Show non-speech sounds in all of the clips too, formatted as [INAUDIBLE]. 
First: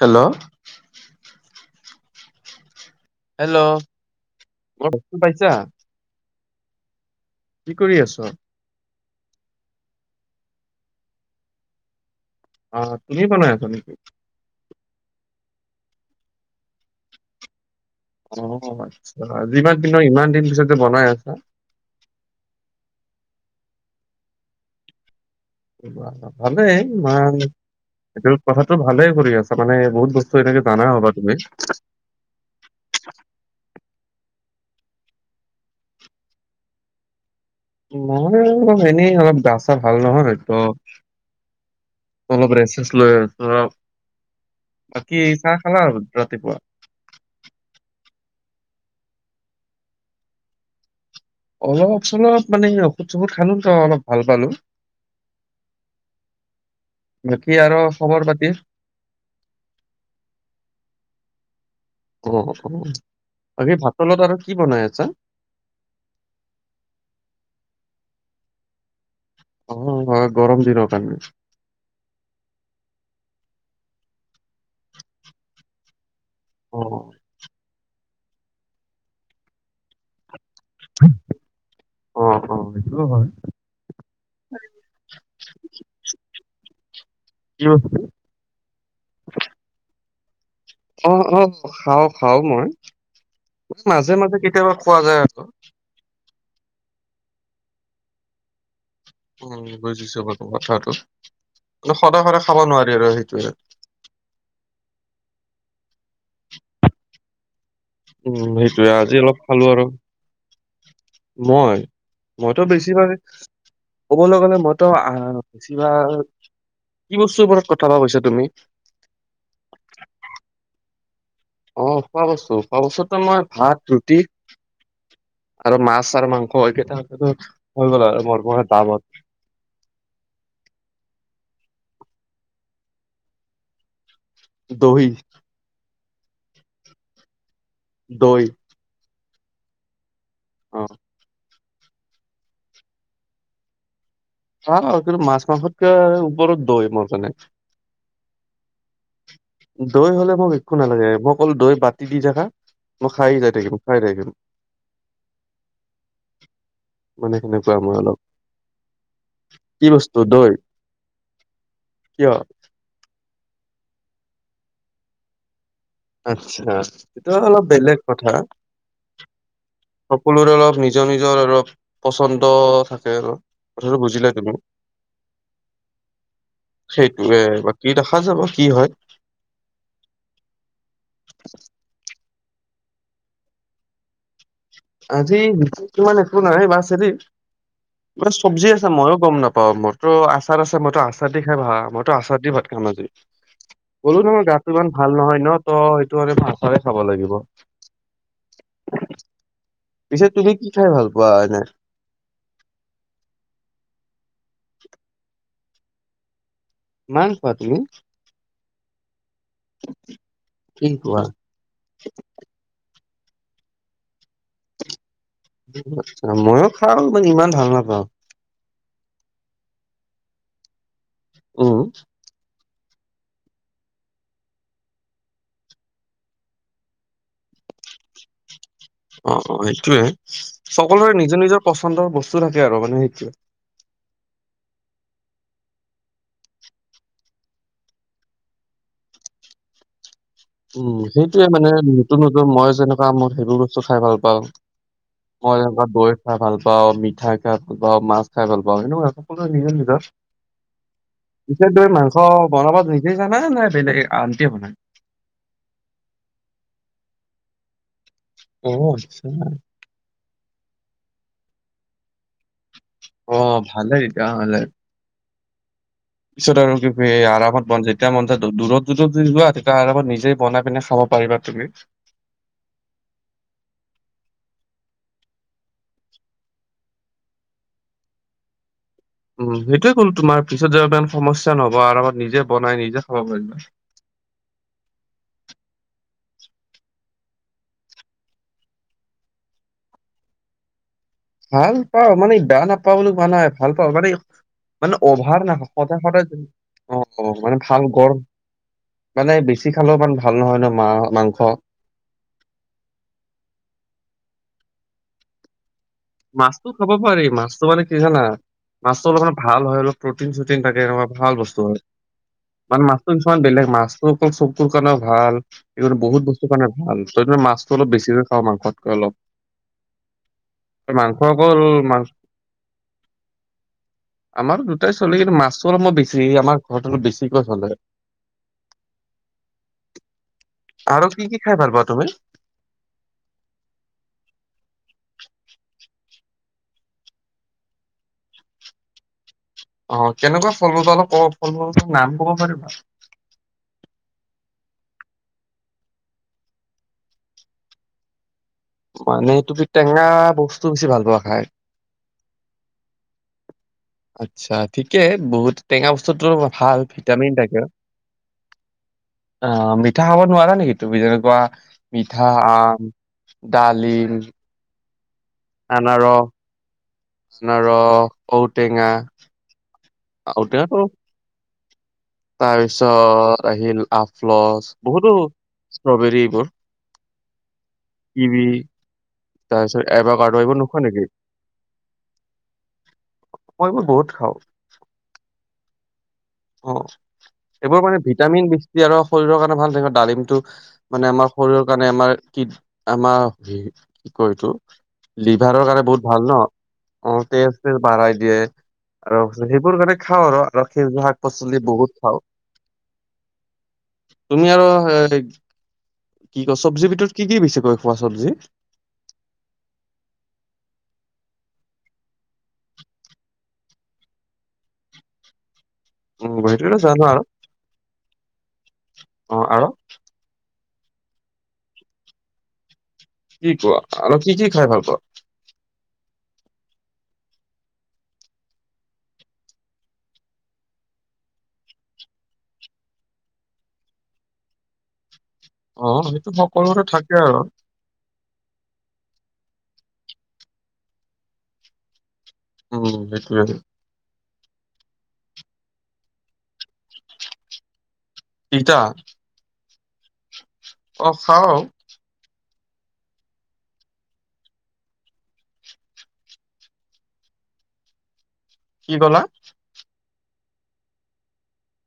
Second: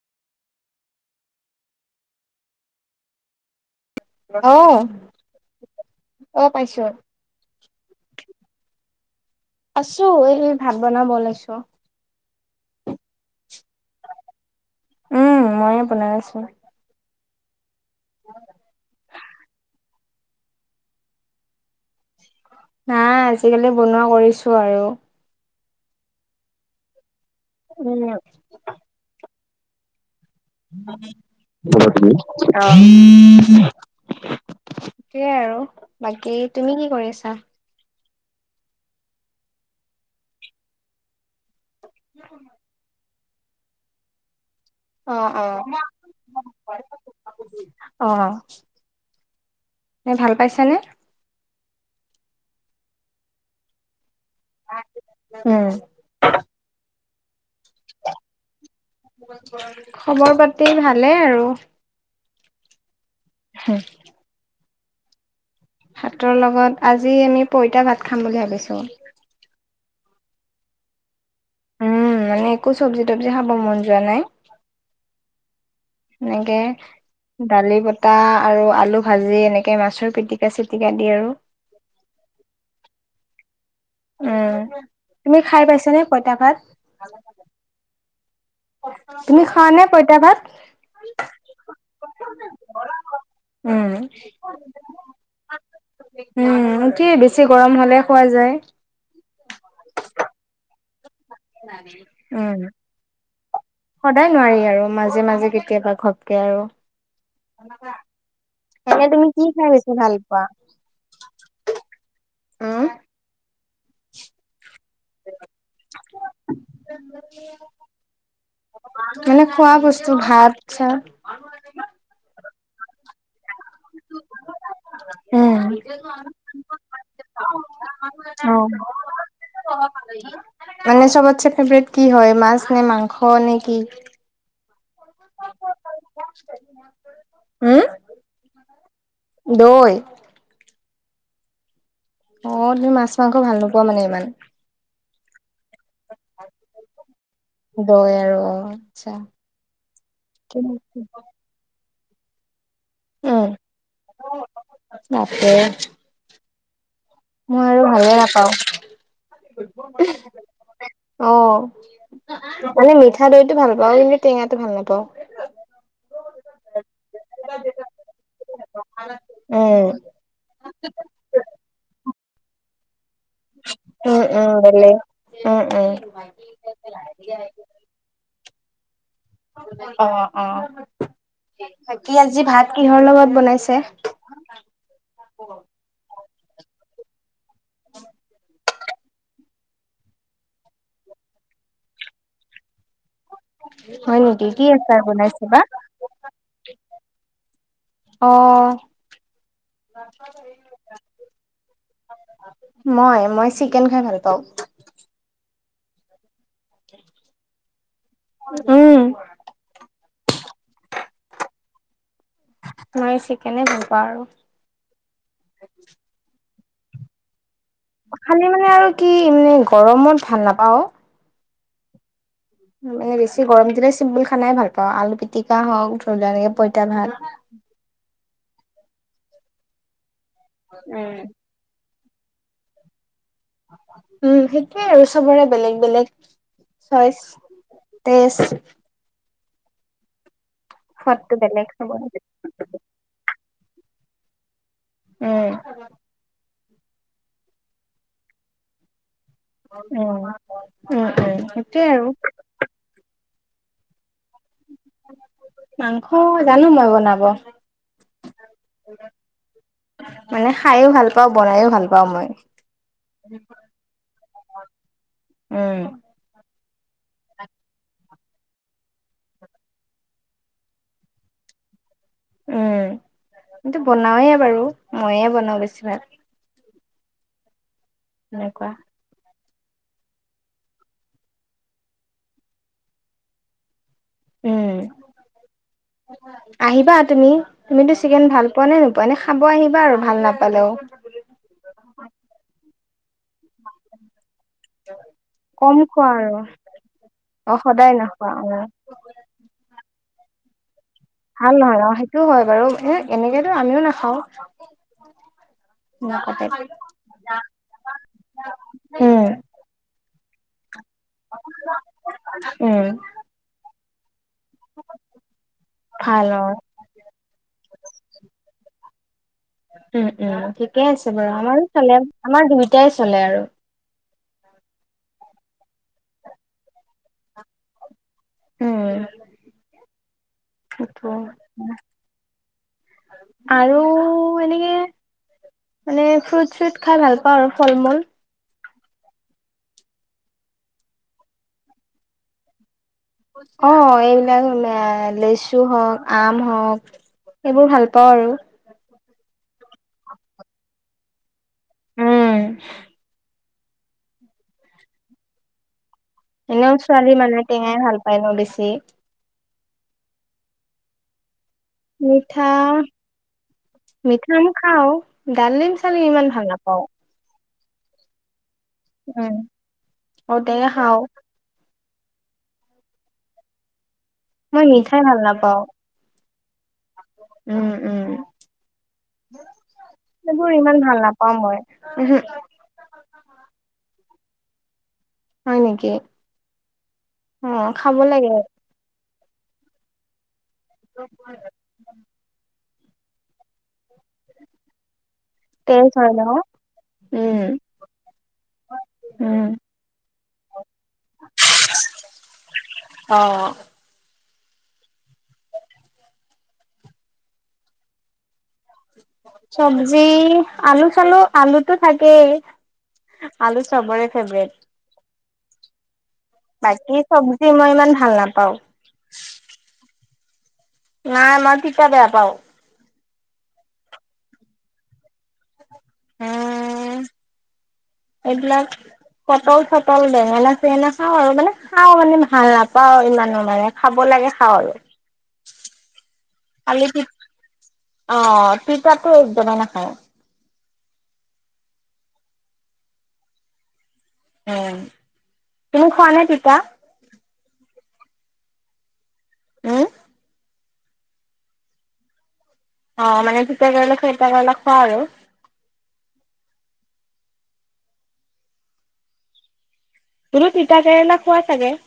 Hello. Hello. অ মোৰ বস্তু পাইছা অ পাইছো। কি কৰি আছ। আছোঁ এই ভাত বনাব ওলাইছোঁ। অ তুমি বনাই আছা নেকি। উম ময়েই বনাই আছোঁ। অ আচ্ছা যিমান ইমান দিন পিছত যে বনাই আছা। নাই আজিকালি বনোৱা কৰিছোঁ আৰু [UNINTELLIGIBLE] ভালেই মান উম কথাটো ভালে কৰি আছা মানে বহুত বস্তু এনেকে জানা হ'বা তুমি। অ। সেয়াই আৰু বাকী তুমি কি কৰি আছা। মই অলপ এনেই অলপ গা-চা ভাল নহয় ত অলপ ৰেষ্ট-চেষ্ট লৈ আছোঁ। অ অ। ৰাতিপুৱা অ এই ভাল পাইছানে। অলপ চলপ মানে ঔষধ-চৌষধ খালো ত অলপ ভাল পালোঁ। উম। বাকী আৰু খবৰ পাতি। খবৰ পাতি ভালে আৰু অ বাকী ভাত পানীৰ লগত আৰু কি বনাই আছা। ভাতৰ লগত আজি আমি পঁইতাভাত খাম বুলি ভাবিছোঁ। অ গৰম দিনৰ কাৰণে, উম মানে একো চবজি-তবজি খাব মন যোৱানাই। এনেকে অ দালি ভ [UNINTELLIGIBLE] আৰু আলু-ভাজি এনেকে মাছৰ পিটিকা-চিটিকা দি আৰু অ অ সেইটোয়ো হয়। উম তুমি খাই পাইছানে পঁইতাভাত। কিয় [UNINTELLIGIBLE] তুমি খোৱানে পঁইতাভাত। অ অ খাওঁ খাওঁ মই উম, মাজে মাজে কেতিয়াবা খোৱা যায় আৰু উম, সেইটোৱে বেছি গৰম হ'লে খোৱা যায়। উম, বুজিছো বাৰু কথাটো। মানে সদায় সদায় উম, খাব নোৱাৰি আৰু সেইটোয়ে। সদায় নোৱাৰি আৰু। মাজে মাজে কেতিয়াবা ঘপকে আৰু। উম, সেইটোয়ে এনে আজি তুমি অলপ কি খালো খাই আৰু বেছি ভাল পোৱা? মই? মইতো উম, বেছি ভাগে ক'বলৈ গলে মইতো আহ বেছিভাগ কি বস্তুৰ ওপৰত কথাটো কৈছা তুমি? এনে খোৱা বস্তু, ভাত চাত। অঁ খোৱা বস্তু, খোৱা বস্তুতো আমাৰ ভাত, ৰুটি। উম। আৰু মাছ আৰু মাংস, এইকেইটাটো হৈ গ'ল আৰু মোৰ পুৰা ডাৱত। এনে চবতছে ফেভৰেট কি হয়, মাছ নে, মাংস নে, কি? দহি। [INAUDIBLE] হুম? দৈ। দৈ? অঁহ। অঁ তুমি মাছ মাংস ভাল নোপোৱা মানে ইমান? খাওঁ, কিন্তু মাছ মাংসতকে ওপৰত দৈ, মোৰ কাৰণে। দৈ আৰু অঁ, আচ্ছা। দৈ হ'লে মোক একো নালাগে। মোক অকল দৈ বাতি দি থাকা। মই খাই উম যাই থাকিম, খাই থাকিম। বাপৰে মানে মই সেনেকুৱা আৰু ভালে অলপ কি বস্তু দৈ নাপাওঁ। অঁ। কিয় মানে মিঠা দৈটো ভাল পাওঁ। কিন্তু টেঙাটো ভাল নাপাওঁ। আচ্ছা। এইটো অলপ বেলেগ কথা। উম। সকলোৰে অলপ নিজৰ নিজৰ অলপ পচন্দ থাকে আৰু। কথাটো উম বুজিলা উম তুমি? বেলেগ উম উম সেইটোৱে। কি দেখা যাব কি হয়। অঁ অঁ। বাকী আজি ভাত কিহৰ লগত বনাইছে? আজি বিশেষ মানে একো নাই, বাচ হেৰি কিবা এটা চব্জি আছে, মইয়ো গম নাপাওঁ। মোৰতো আচাৰ আছে, মইতো আচাৰ দি খাই ভাল পাওঁ, মইতো আচাৰ দি ভাত খাম আজি। হয় ক'লো নহয় নেকি কি গাটো ইমান আচাৰ ভাল নহয় বনাইছে ন বা ত' সেইটো আমি ভালকৈয়ে খাব লাগিব। অঁহ। পিছে তুমি কি খাই ভাল পোৱা এনে? মই, মই চিকেন খাই ভাল পাওঁ। মাং খোৱা তুমি? উম। কি কোৱা? মই চিকেনে ভাল পাওঁ আৰু। মইও খাওঁ। মানে ইমান ভাল নাপাওঁ। খালি মানে আৰু কি মানে গৰমত ভাল নাপাওঁ। উম। মানে বেছি গৰম দিলে চিম্বুল খানাই ভাল পাওঁ। আলু পিটিকা হওঁক, ধৰি লোৱা এনেকে পইতা ভাত। অ', অ', হেইটোয়ে, সকলোৰে নিজৰ নিজৰ পচন্দৰ বস্তু থাকে আৰু মানে সেইটোৱে। উম, সেইটোৱে আৰু চবৰে বেলেগ-বেলেগ চইচ তেষ্ট উম, সোৱাদটো সেইটোয়ে মানে বেলেগ চবৰে নতুন-নতুন মই যেনে মই সেইবোৰ বস্তু খাই ভাল পাওঁ। মই উম এনেকুৱা দৈ খাই ভাল পা বা মিঠাই খাই ভাল পাওঁ, মাছ খাই ভাল পাওঁ। সেনেকুৱা সদায় নিজৰ নিজৰ, উম উম উম বিশেষ কৈ সেইটোয়ে আৰু মাংস বনাব নিজে জানা নে বেলেগে আনটিয়ে বনায়? মাংস জানো মই বনাব। [UNINTELLIGIBLE] মানে খাইও ভাল পাওঁ, বনাইও ভাল পাওঁ মই। অ', ভালেইে তেতিয়াহলে। উম। পিছত আৰু [UNINTELLIGIBLE] আৰামত বন-যেতিয়া মন যায় দূৰত-দূৰত যোৱা তেতিয়া আৰামত নিজে বনাই পিনে খাব পাৰিবা। তুমি? উম, কিন্তু বনাওয়ে বাৰু মইয়ে বনাওঁ বেছি ভাগ। সেনেকুৱা। উম, সেইটোয়ে ক'লো। তোমাৰ পিছত যেন ইমান সমস্যা ন'হব। আৰামত নিজে বনাই নিজে খাব পাৰিবা। উম [INAUDIBLE] আহিবা তুমি। তুমিতো চিকেন ভাল পোৱা নে নোপোৱা? এনে খাব আহিবা আৰু ভাল নাপালেও। ভাল পাওঁ। মানে বেয়া নাপাওঁ বুলি কোৱা নাই। ভাল পাওঁ মানে এই মানে অভাৰ নাখাওঁ। কম খোৱা সদায়-সদায় আৰু [UNINTELLIGIBLE] অ', অ', মানে ভাল সদায় গ়ৰ নোখোৱা অ মানে বেছি খালেও ইমান ভাল নহয় ন, মা মাংস। ভাল নহয়। অ', সেইটো হয় বাৰু। এ এনেকেতো আমিও নাখাওঁ। নাকাটে মাছতো খাব পাৰি। মাছটো মানে কি জানা মাছটো অলপ উম মান ভাল হয় অলপ প্ৰটিন-শ্ৰটিন থাকে ভাল বস্তু হয়। উম মানে মাছটো কিছুমান বেলেগ, মাছটো অকল চক কুুৰ কাৰণেও ভাল। সেইকাৰণে ভাল বহুত অ বস্তুৰ কাৰণে ভাল। [UNINTELLIGIBLE] মাছটো অলপ বেছিকৈ খাওঁ মাংসতকে অলপ। উম, উম, ঠিকেই আছে মাংস বাৰু। অকল আমাৰো মাংস চলে। আমাৰ দুইটাই চলে আৰু। আমাৰ দুটাই চলে, কিন্তু মাছটো অলপ মই বেছি আমাৰ ঘৰত আৰু বেছিকৈ চলে। উম। সেইটো আৰু কি কি খাই ভাল পোৱা তুমি? আৰু এনেকে মানে ফ্ৰুট-চ্ৰুট খাই ভাল পাওঁ আৰু ফল-মূল। অ', কেনেকুৱা ফল-মূল বা অলপ ক'ব, ফল-মূলটোৰ নাম ক'ব পাৰিবা? অ', এইবিলাক আ লেচু হওঁক, আম হওক এইবোৰ ভাল পাওঁ আৰু। মানে তুমি টেঙা বস্তু বেছি ভাল পোৱা খাই। উম। আচ্ছা ঠিকে বহুত টেঙা বস্তুটো এনেও ভাল ছোৱালী ভিটামিন মানুহে থাকে। টেঙাই ভাল পায় ন বেছি অ', মিঠা খাব নোৱাৰা নেকি তুমি? যেনেকুৱা মিঠা আম, ডালিম। খাও। ডালিম-চালিম ইমান ভাল নাপাওঁ। অনাৰস ঔ টেঙা উম ঔ ঔটেঙা টেঙাটো খাওঁ তাৰপিছত আহিলোঁ আফলছ মই মিঠাই বহুতো ভাল নাপাওঁ ষ্ট্ৰবেৰী এইবোৰ। উম, উম। কিৱি তাৰপিছত এভাকাডো সেইবোৰ এইবোৰ ইমান নোখোৱা নেকি? ভাল নাপাওঁ মই উহ। মই এইবোৰ বহুত খাওঁ। হয়, নেকি? অ', অ এইবোৰ খাব মানে লাগে ভিটামিন বেছি ইয়াৰ ‌ ৰস শৰীৰৰ কাৰণে ভাল তেনেকে ডালিমটো মানে আমাৰ শৰীৰৰ। কাৰণে আমাৰ কৃ আমাৰ হে কি শৰীৰটো লিভাৰৰ কাৰণে তেজ বহুত হয় ভাল ন' অ', উম তেজ চেজ বঢ়াই দিয়ে আৰু উম সেইবোৰ কাৰণে খাওঁ আৰু আৰু সেইজীয়া শাক পাচলি বহুত খাওঁ। অ', তুমি আৰু এ কি কয় চব্জিৰ ভিতৰত কি কি বেছি কৈ খোৱা চব্জি? চব্জি আলু চালু আলুতো থাকেই। আলু চবৰে ফেভৰেট। উম সেইটোতো বাকী জানো আৰু চব্জি মই ইমান ভাল নাপাওঁ। অ', আৰু? নাই মই তিতাঁ বেয়া পাওঁ। কি কোৱা আৰু কি কি খাই ভাল পোৱা? উম এইবিলাক পটল চটল বেঙেনা চেঙেনা খাওঁ আৰু মানে খাওঁ মানে ভাল নাপাওঁ ইমানৰ মানে। খাব লাগে খাওঁ আৰু। অ', সেইটো সকলোৰে থাকে আৰু। অ'হ, তিতাটো একদমেই নাখাওঁ। উম, সেইটোৱে। উম, তুমি খোৱা নে তিতা? তিতা? উম, অহ', খাওঁ। অহ', মানে তিতা কেৰেলা চিতা কেৰেলা খোৱা আৰু। কি ক'লা? বোলো তিতা কেৰেলা খোৱা চাগে।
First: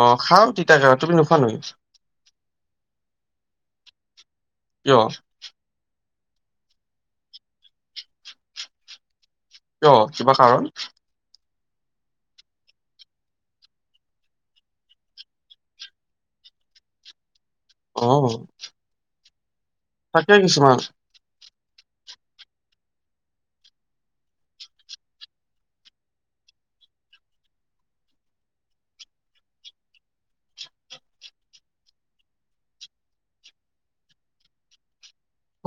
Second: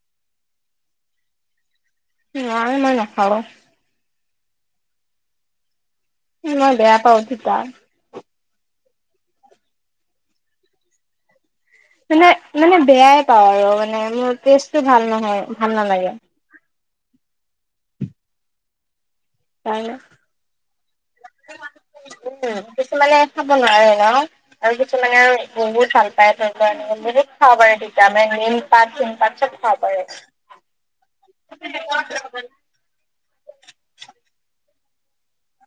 অ', হ খাওঁ তিতা কেৰেলা তুমি নোখোৱা নেকি? নাই মই নাখাওঁ। কিয়? কি মই বেয়া পাওঁ তিতা। কিয় কিবা কাৰণ। মানে মানে বেয়াই পাওঁ আৰু মানে মোৰ টেষ্টটো ভাল নহয় ভাল নালাগে। অ'হ। কাৰ। তাকে কিছুমান। উম কিছুমানে খাব নোৱাৰে ন। আৰু কিছুমানে আৰু বহুত ভাল পায় ধৰি লোৱা বহুত খাব পাৰে তিতা মান মেগ পাত ফোন পাত চত খাব পাৰে। [UNINTELLIGIBLE]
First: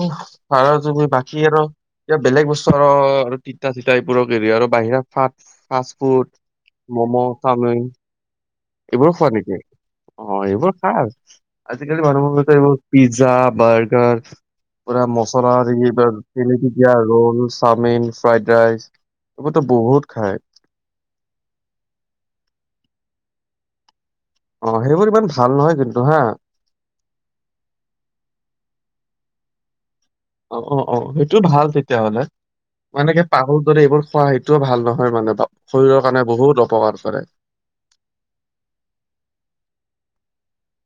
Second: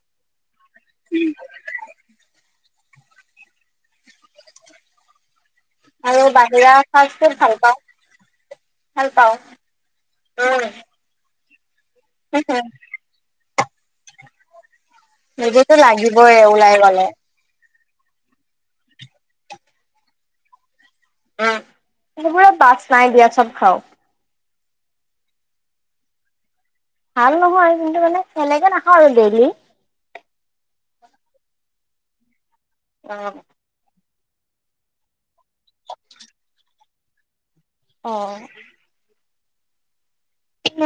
উহ ছাৰ যোনবোৰ বাকী এত কিবা বেলেগ বস্তু। চব তিতা চিতা এইবোৰক এৰি আৰু বাহিৰা ফা ফাষ্ট আৰু ফুড, বাহিৰা ফাষ্ট মম' ফুড ভাল পাওঁ চাওমিন ভাল এইবোৰো খোৱা পাওঁ নেকি অঁ, উম। এইবোৰ খাচ আজিকালি মানুহৰ এইবোৰ পিজ্জা বাৰ্গাৰ পুৰা মছলা [UNINTELLIGIBLE] সেইবোৰতো লাগিবই ওলাই তেনিপিকীয়া গ'লে ৰল চাওমিন, ফ্ৰাইড ৰাইচ, এইবোৰতো বহুত খায়। [UNINTELLIGIBLE] সেবোৰত বাছ নাই দিয়া, চব খাওঁ। অঁ সেইবোৰ ইমান ভাল নহয় কিন্তু হা। ভাল নহয় কিন্তু মানে সেলেকে নাখাওঁ আৰু ডেইলি। অঁ' অঁ অঁ সেইটো ভাল তেতিয়া হ'লে মই এনেকে অ' পাহ যদি এইবোৰ খোৱা সেইটোও ভাল নহয় মানে বা শৰীৰৰ কাৰণে বহুত অপকাৰ কৰে। অঁ'।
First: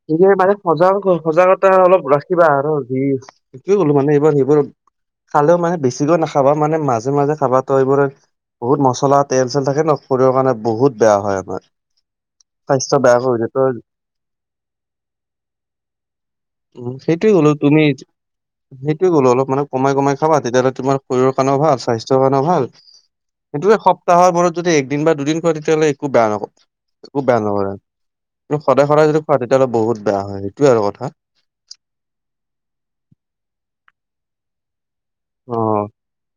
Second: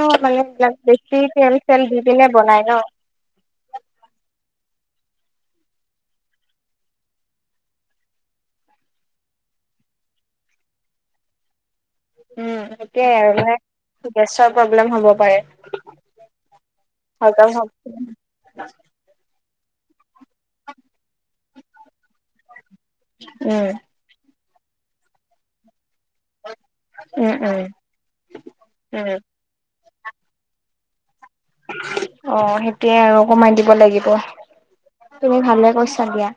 সে মানে এইবিলাক সজাগ বেছি তেল সজাগতা চেল দি অলপ পিনে ৰাখিবা বনাই ন। আৰু বিৰ সেইটোৱে ক'লো মানে এইবোৰ সেইবোৰ খালেও মানে বেছিকৈ নাখাবা মানে মাজে মাজে খাবা তো এইবোৰ বহুত মছলা তেল চেল থাকে ন শৰীৰৰ কাৰণে বহুত বেয়া হয় আমাৰ। স্বাস্থ্য সেইটোয়ে বেয়া আৰু কৰি দিয়ে মানে তই। গেছৰ প্ৰব্লেম হ'ব পাৰে। উ সেইটোয়ে কলো হজম হ'ব তুমি সেইটোয়ে কলো অলপ মানে কমাই কমাই খাবা তেতিয়াহ'লে তোমাৰ শৰীৰ কাৰণেও ভাল, স্বাস্থ্যৰ কাৰণেও ভাল উম সেইটোৱে সপ হৰ মূৰত যদি একদিন বা দুদিন খোৱা তেতিয়া হ'লে একো বেয়া নহয়। একো উম বেয়া উম নকৰে, কিন্তু সদায় সদায় উম যদি খোৱা তেতিয়াহ'লে বহুত বেয়া হয়, সেইটোয়ে আৰু কথা। অঁ সেইটোয়ে আৰু কমাই দিব লাগিব। তুমি ভালে কৈছা দিয়া।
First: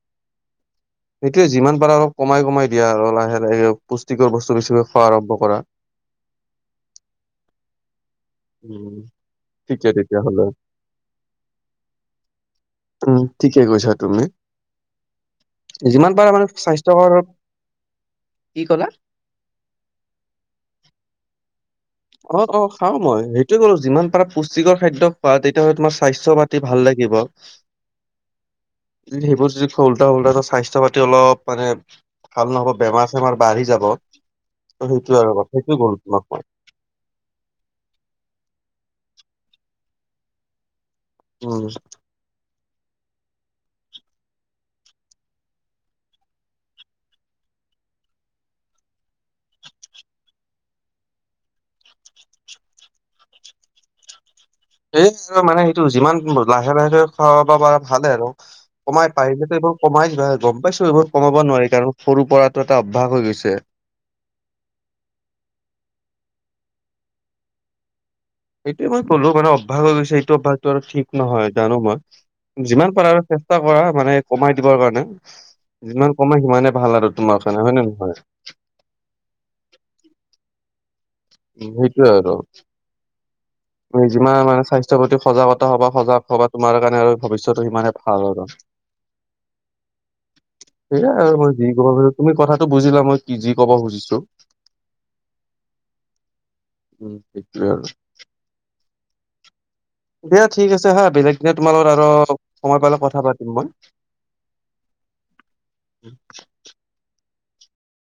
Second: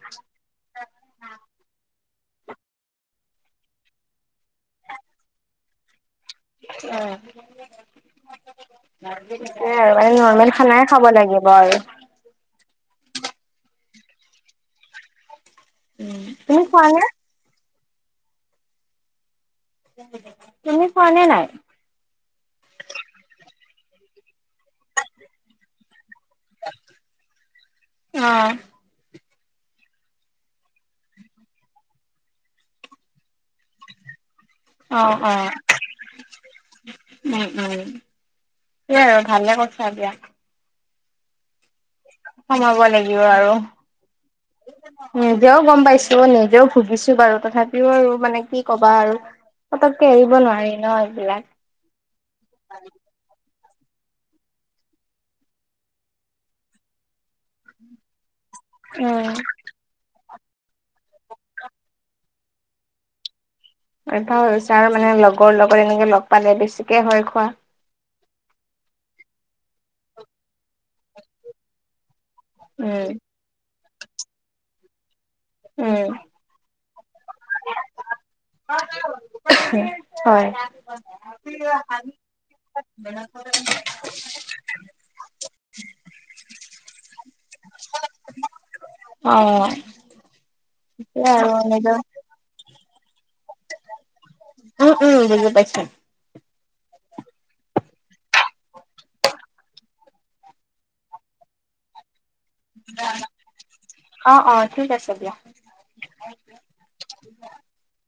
এইটোয়ে যিমান পাৰা অলপ কমাই কমাই দিয়া আৰু লাহে লাহে পুষ্টিকৰ বস্তু বেছিে খোৱা আৰম্ভ কৰা। [UNINTELLIGIBLE] উম অঁ [UNINTELLIGIBLE] সেই ঠিকে আৰু মানে তেতিয়াহ'লে নৰ্মেল খানাই খাব লাগিব আৰু। উম, ঠিকে কৈছা তুমি। যিমান পাৰা মানে তুমি খোৱা নে? স্বাস্থ্যকৰ কি কলা? তুমি খোৱা নে নাই। অঁ অঁ খাও মই সেইটোয়ে কলো যিমান পাৰা পুষ্টিকৰ খাদ্য খোৱা তেতিয়াহ'লে তোমাৰ স্বাস্থ্য পাতি ভাল লাগিব। অ সেইবোৰ যদি খোৱা উল্টা উল্টা ত' স্বাস্থ্য পাতি অলপ মানে ভাল নহ'ব বেমাৰ চেমাৰ বাঢ়ি যাব। ত অ সেইটোয়ে আৰু অ সেইটোয়ে কলো তোমাক মই। উম উম সেই আৰু ভালে কৈছা দিয়া। উম। সোমাব লাগিব আৰু। [INAUDIBLE] নিজেও গ'ম পাইছো নিজেও ভুগিছো বাৰু তথাপিও আৰু মানে কি কবা আৰু। পতককে এৰিব নোৱাৰি ন এইবিলাক। [INAUDIBLE] এই মানে সেইটো যিমান লাহে লাহেকে খোৱাব পাৰা ভালে আৰু কমাই উম পাৰিলে টো এইবো কমাই দিবা গ'ম পাইছো এইবোৰ কমাব নোৱাৰি, কাৰণ সৰু পৰাটো এটা অভ্যাস হৈ গৈছে। অভ্যাস হৈ গৈছে, আৰু মানে লগৰ লগত এনেকৈ লগ পালে বেছিকৈ হয় খোৱা। এইটোয়ে মই ক'লো মানে অভ্যাস হৈ গৈছে। এইটো অভ্যাসটো আৰু ঠিক নহয় জানো মই যিমান পাৰা উম আৰু চে ষ্টা কৰা মানে কমাই দিবৰ কাৰণে, উম যিমান কমাই সিমানে ভাল আৰু তোমাৰ কাৰণে হয়নে নে নহয়? হয়, উম, সেইটোয়ে আৰু। হয়। তুমি যিমান [UNINTELLIGIBLE] মানে স্বাস্থ্যৰ প্ৰতি সজাগতা'সবা সজাগ হব তোমাৰ কাৰণে আৰু ভৱিষ্যটো সিমানে ভাল ভাল হ'ব অ সেইয়াই আৰু মই যি কওঁ পিছত তুমি কথাটো বুজিলা মই কি যি কব খুজিছো। উম উম বুজি পায় চো। উম সেইখোৱ আৰু। [UNINTELLIGIBLE] দিয়া ঠিক আছে হা বেলেগ দিনা তোমাৰ লগত আৰু সময় পালে কথা পাতিম মই। অ অ ঠিক আছে দিয়া